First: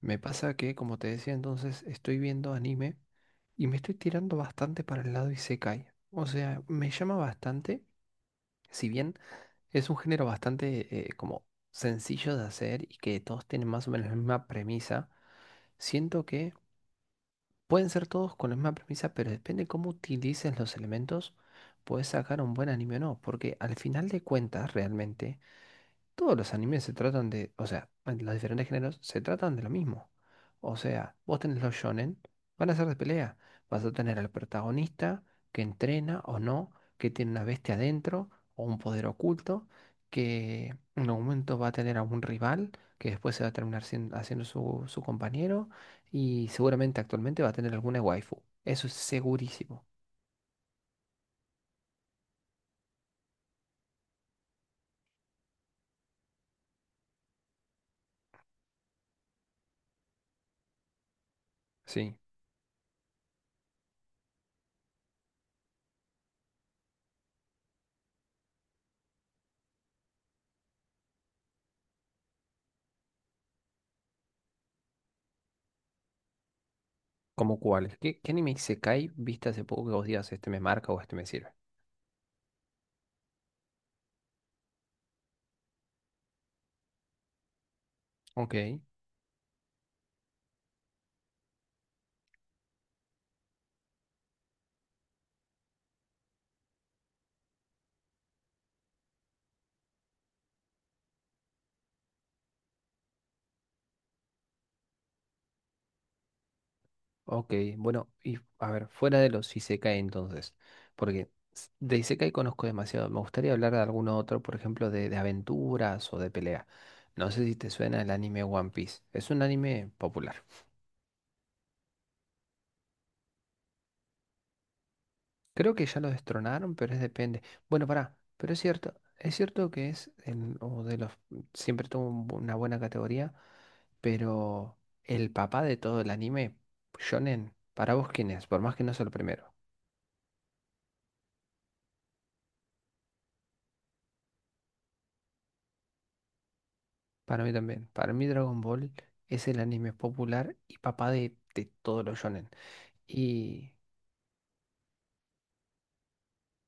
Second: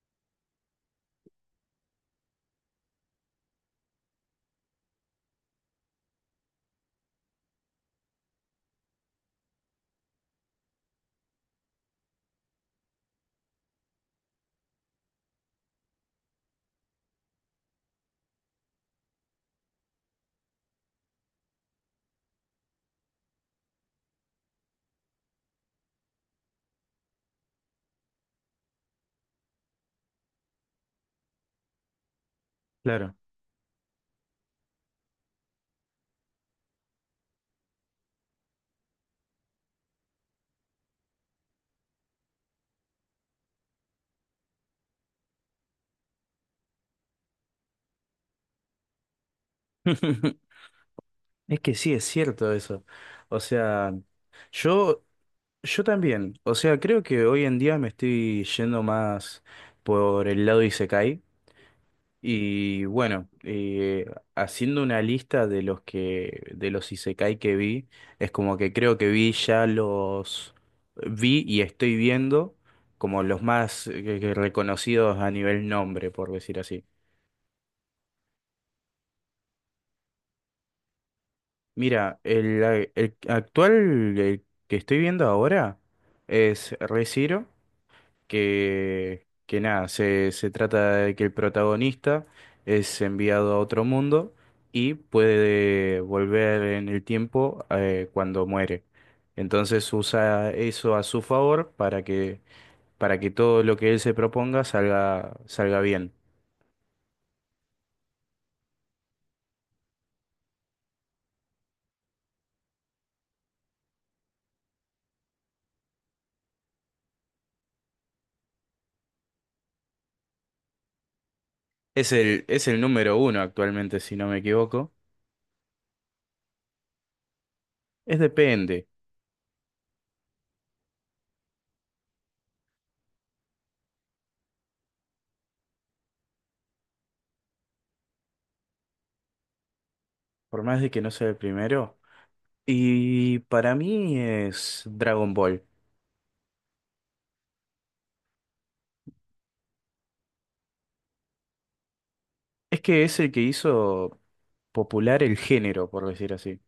Me pasa que, como te decía entonces, estoy viendo anime y me estoy tirando bastante para el lado isekai. O sea, me llama bastante, si bien es un género bastante como sencillo de hacer y que todos tienen más o menos la misma premisa, siento que pueden ser todos con la misma premisa, pero depende cómo utilices los elementos, puedes sacar un buen anime o no, porque al final de cuentas realmente todos los animes se tratan de, o sea, en los diferentes géneros se tratan de lo mismo. O sea, vos tenés los shonen, van a ser de Claro. pelea. Vas a tener al protagonista que entrena o no, que tiene una bestia adentro o un poder oculto, que en algún momento va a tener a un rival que después se va a terminar haciendo su compañero y seguramente actualmente va a tener alguna waifu. Eso es segurísimo. Es que sí, es cierto eso. O sea, yo, yo también. O sea, creo que hoy en día me estoy yendo más por el lado Isekai. Sí. Y bueno, haciendo una lista de los Isekai que vi, es como que creo que vi ya los vi y estoy viendo como los más reconocidos a nivel nombre, por decir así. ¿Como cuáles? ¿Qué anime isekai viste hace poco que vos digas este me marca o este me sirve? Mira, el actual el que estoy viendo ahora es Re:Zero, Ok. que nada, se trata de que el protagonista es enviado a otro mundo y puede volver en el tiempo cuando muere. Entonces usa eso a su favor para que todo lo que él se proponga salga bien. Ok, bueno, y a ver, fuera de los isekai entonces, porque de isekai conozco demasiado, me gustaría hablar de alguno otro, por ejemplo, de aventuras o de pelea. No sé si te suena el anime One Piece, es un anime popular. Es el número uno actualmente, si no me equivoco. Creo que ya lo destronaron, pero es depende. Bueno, pará, Es pero depende, es cierto que es el, o de los, siempre tuvo un una buena categoría, pero el papá de todo el anime, shonen, para vos quién es, por más que no sea el primero. por más de que no sea el primero. Y para mí es Dragon Ball. Para mí también. Para mí Dragon Ball es el anime popular y papá de todos los shonen. Es que es el que Y hizo popular el género, por decir así.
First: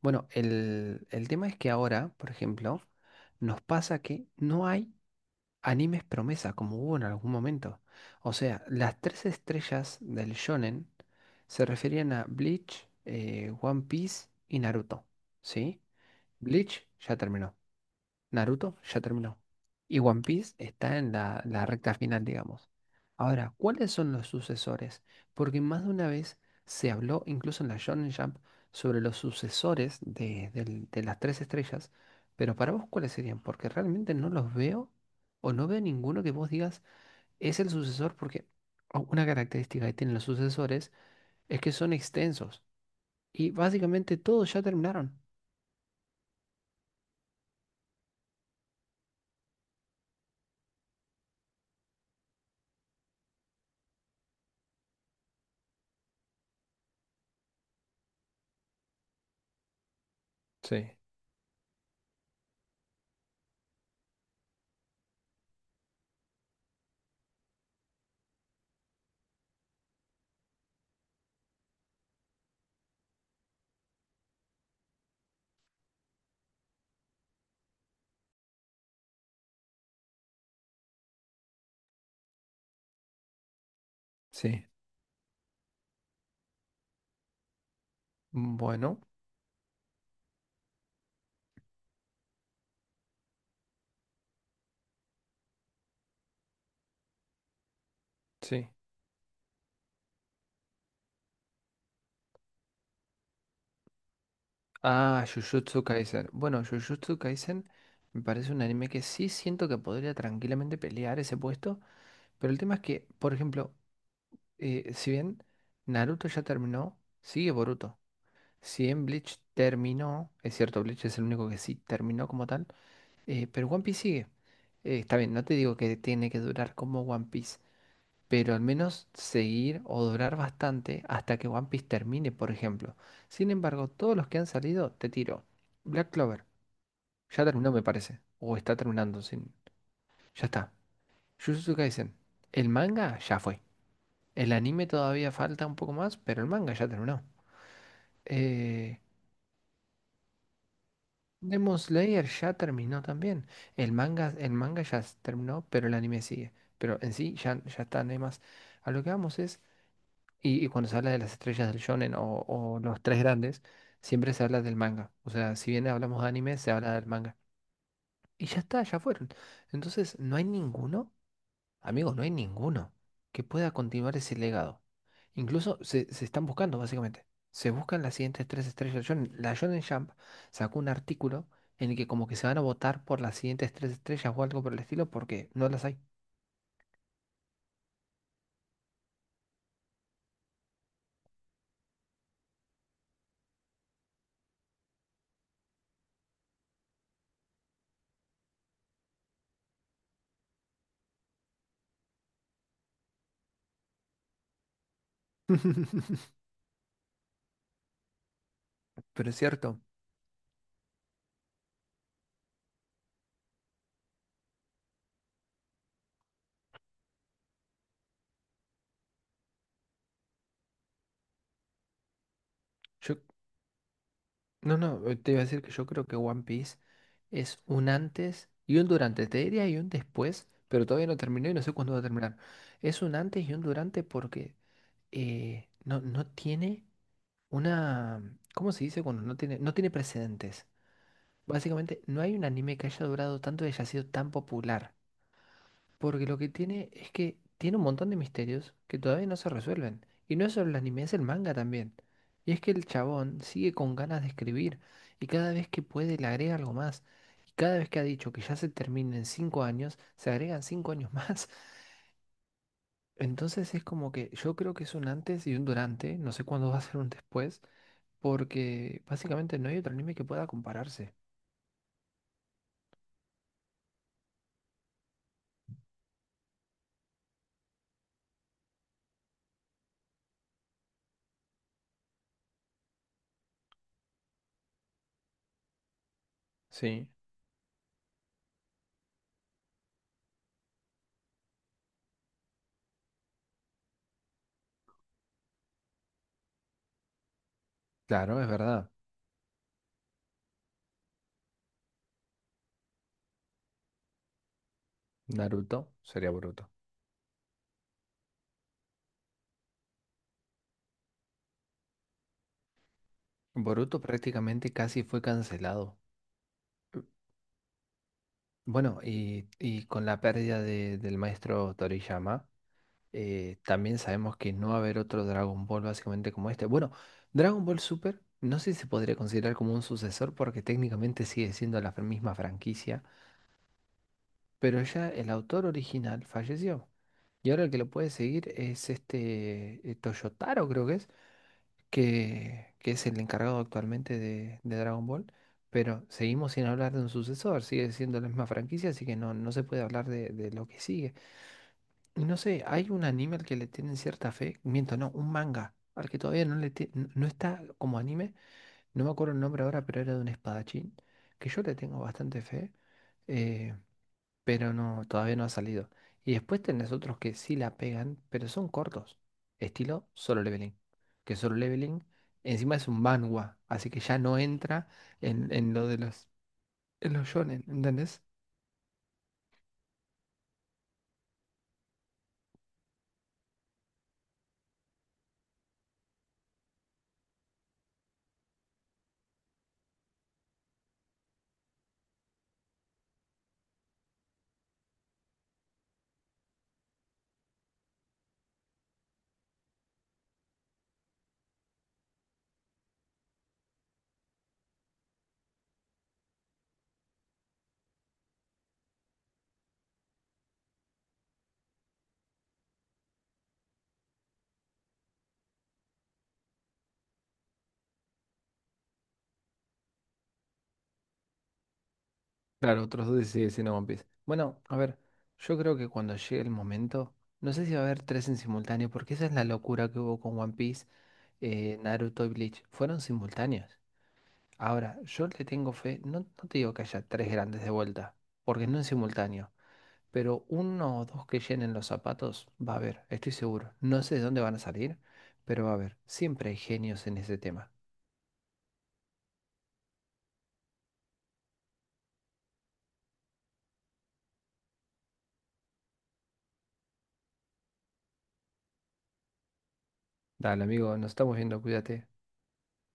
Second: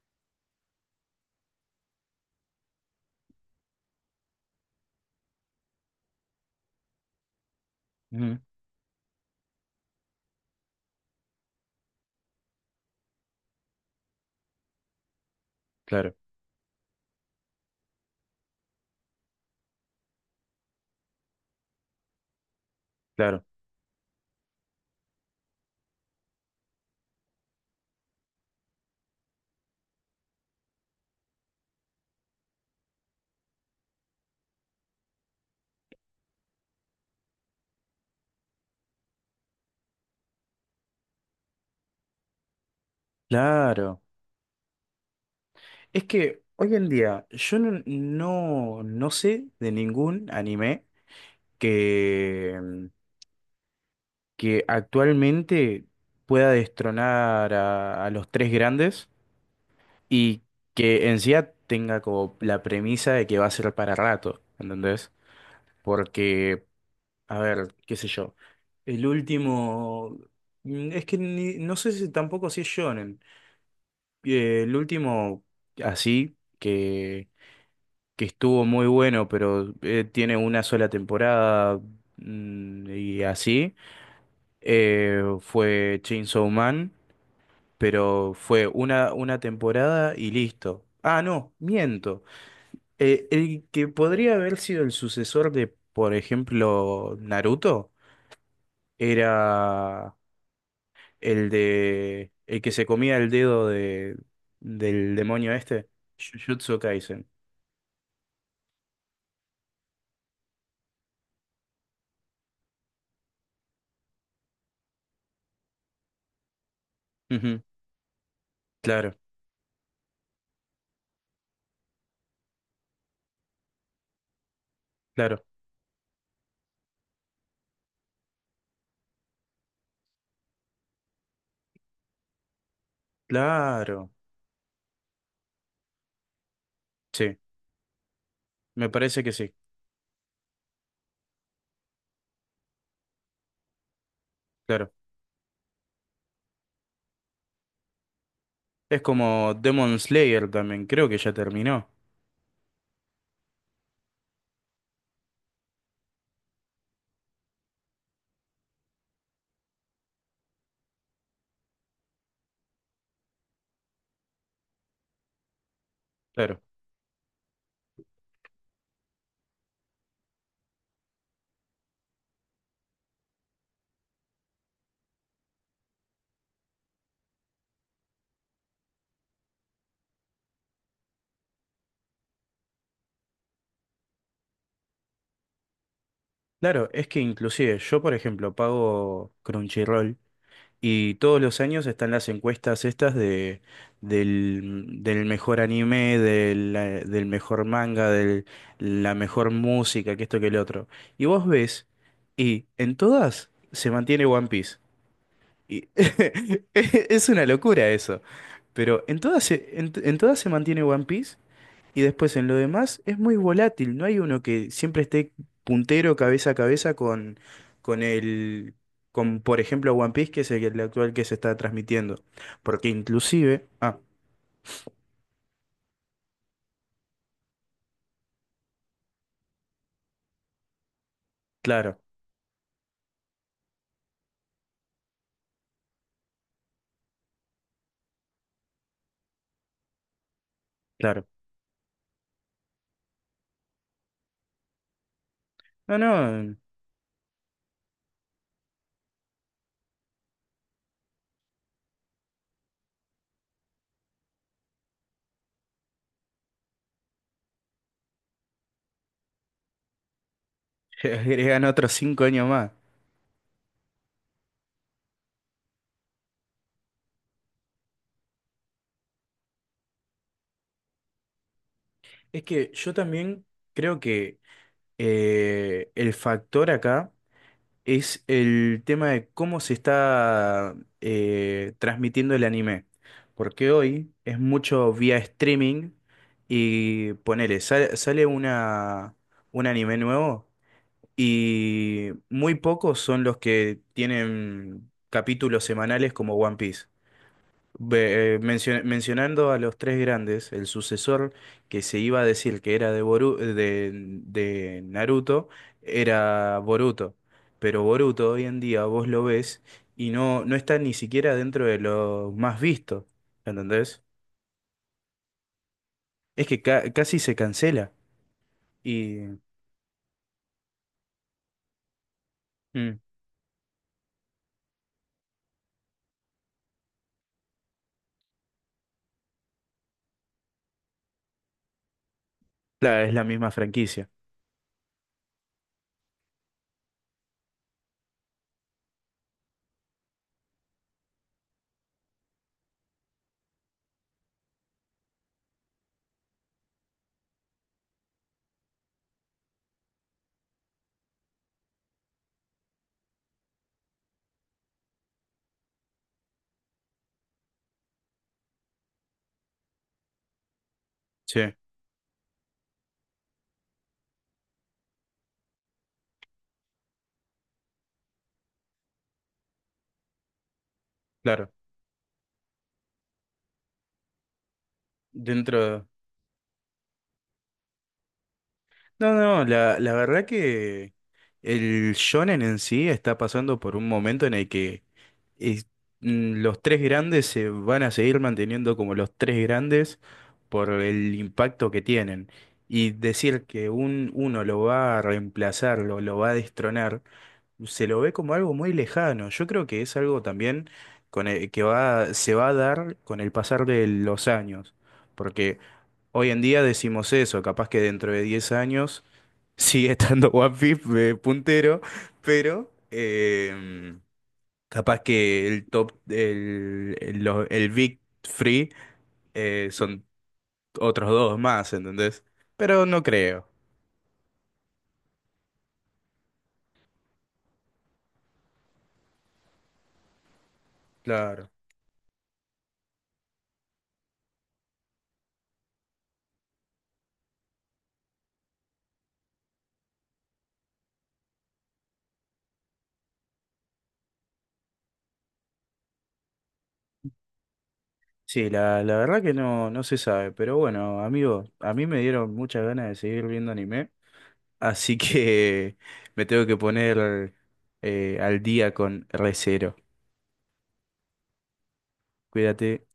bueno, el tema es que ahora, por ejemplo, nos pasa que no hay animes promesa como hubo en algún momento. O Ujú. sea, las tres estrellas del shonen se referían a Bleach, One Piece y Naruto. ¿Sí? Claro, Bleach ya terminó. Naruto ya terminó. Y One Piece está en la recta final, digamos. claro, Ahora, ¿cuáles son los sucesores? Porque más de una vez se habló, incluso en la Shonen Jump, sobre los sucesores de las tres estrellas. Pero para vos, ¿cuáles serían? Porque realmente no los veo o no veo ninguno que vos digas es el sucesor porque una característica que tienen los sucesores es que son extensos. Y claro. básicamente todos ya terminaron. Es que hoy en día yo no sé de ningún anime que, mm, que actualmente pueda destronar a los tres grandes y Sí, que en sí ya tenga como la premisa de que va a ser para rato, ¿entendés? Porque A ver, qué sé yo. El último. Es que no sé si tampoco si es shonen. El último, así, que estuvo muy bueno, pero tiene una sola temporada y así, sí, fue Chainsaw Man, pero fue bueno, una temporada y listo. Ah, no, miento. El que podría haber sido el sucesor de, por ejemplo, Naruto, sí. era. El de. El que se comía el dedo de, del Ah, demonio Jujutsu este. Kaisen. Bueno, Jujutsu Jujutsu Kaisen. Kaisen me parece un anime que sí siento que podría tranquilamente pelear ese puesto, pero el tema es que, por ejemplo, si bien Naruto ya terminó, sigue Ujú. Boruto. Si bien Claro, Bleach terminó, es cierto, Bleach es el único que sí terminó como tal, pero One Piece sigue. Está bien, claro, no te digo que tiene que durar como One Piece, pero al menos seguir o durar bastante hasta que One Piece termine, por ejemplo. Sin embargo, claro. todos los que han salido, te tiro. Black Clover. Sí, Ya terminó, me parece. O está me terminando, parece que sin... sí, Ya está. Jujutsu Kaisen. El manga ya fue. El anime claro. todavía falta un poco más, pero el manga ya terminó. Eh, Es como Demon Slayer también, creo que ya Demon terminó. Slayer ya terminó también. El manga ya terminó, pero el anime sigue. Pero en sí ya, ya está, no hay más. A lo que vamos es, y cuando se habla de las estrellas del shonen o los tres grandes, siempre se habla del manga. O sea, si bien hablamos de anime, Claro, se habla del manga. Y ya está, ya fueron. Entonces, no hay ninguno. Amigos, no hay ninguno que pueda continuar ese legado. Incluso se, se están buscando, básicamente. Se buscan las siguientes tres estrellas. La Shonen Jump sacó un artículo en el que como que se van a votar por las siguientes tres estrellas o algo por el estilo porque no las hay. claro, es que inclusive yo, por ejemplo, pago Crunchyroll. Y todos los años están las encuestas estas del mejor anime, del mejor manga, de la mejor música, que esto que el otro. Y vos ves, y en todas se mantiene One Piece. Y es una locura eso. Pero Pero es cierto. En todas se mantiene One Piece y después en lo demás es muy volátil, no hay uno que siempre esté puntero cabeza a cabeza con el, con por ejemplo One Piece, que es el actual que se está transmitiendo. Porque Yo, inclusive, no, no, te iba a decir que yo creo que One Piece es un antes y un durante. Te diría y un después, pero todavía no terminó y no sé cuándo claro, va a terminar. Es un antes y un durante porque no, no tiene. Una, ¿cómo se dice cuando no tiene, no tiene precedentes? claro. Básicamente, no hay un anime que haya durado tanto y haya sido tan popular. No, Porque lo que no, tiene es que tiene un montón de misterios que todavía no se resuelven. Y no es solo el anime, es el manga también. Y es que el chabón sigue con ganas de escribir y cada vez que puede le agrega algo más. Y cada vez que ha dicho que ya se termina en 5 años, se agregan cinco años más. agregan otros 5 años más. Entonces es como que yo creo que es un antes y un durante, no sé cuándo va a ser un después porque básicamente no hay otro anime que pueda compararse. Es que yo también creo que el factor acá es el tema de cómo se está transmitiendo el anime. Porque hoy es mucho vía streaming Sí, y ponele, sale un anime nuevo y muy pocos son los que tienen capítulos semanales como One Piece. Claro, es verdad. Mencionando a los tres grandes, el sucesor que se iba a decir que era de Naruto Naruto sería era Boruto. Boruto, pero Boruto hoy en día vos lo ves y no está ni siquiera dentro de lo más visto, ¿entendés? Boruto prácticamente casi fue cancelado. Es que Eh, casi se cancela Bueno, y y con la pérdida del maestro Toriyama, mm, también sabemos que no va a haber otro Dragon Ball básicamente como este. Bueno, Dragon Ball Super no sé si se podría considerar como un sucesor porque técnicamente sigue siendo la misma franquicia. claro, es la misma franquicia, Pero ya el autor original falleció. Y ahora el que lo puede seguir es este Toyotaro, creo que es, que es el encargado actualmente de Dragon Ball. Pero seguimos sin hablar de un sucesor, sigue siendo la misma franquicia, así que no, no se puede hablar de lo que sigue. Y no sé, hay un anime al que le tienen cierta fe, miento, no, un manga, al que todavía no no está como anime, no me acuerdo el nombre ahora, pero era de un espadachín, sí, que yo le tengo bastante fe. Eh, pero no, todavía no ha salido. Y después tenés otros que sí la pegan, pero son cortos. Estilo Solo Leveling. Que claro, Solo Leveling encima es un manhwa, así que ya no entra en dentro... lo de los, en los shonen, ¿entendés? No, no, la verdad que. El shonen en sí está pasando por un momento en el que es- los tres grandes se van a seguir manteniendo como los tres grandes por el impacto que tienen. Y decir que uno lo va a reemplazar, lo va a destronar, se lo ve como algo muy lejano. Yo creo que es algo también con el- que va, se va a dar con el pasar de los años. Porque hoy en día decimos eso, capaz que dentro de 10 años sigue estando One Piece puntero, pero capaz que el top, el, lo- el Big Free son otros dos más, ¿entendés? Claro, Pero no otros dos creo, sí, sí, no One Piece. Bueno, a ver, yo creo que cuando llegue el momento, no sé si va a haber tres en simultáneo, porque esa es la locura que hubo con One Piece, claro. Naruto y Bleach. Fueron simultáneos. Ahora, yo le tengo fe, no, no te digo que haya tres grandes de vuelta, porque no en simultáneo. Pero uno o dos que llenen los zapatos va a haber, estoy seguro. No sé de dónde van a salir, pero va a haber. Siempre hay genios en ese tema. Sí, la verdad que no se sabe, pero bueno, amigo, a mí me dieron muchas ganas de seguir viendo anime, así que me tengo que poner al día con Re:Zero. Dale, amigo, nos estamos viendo, cuídate. Cuídate.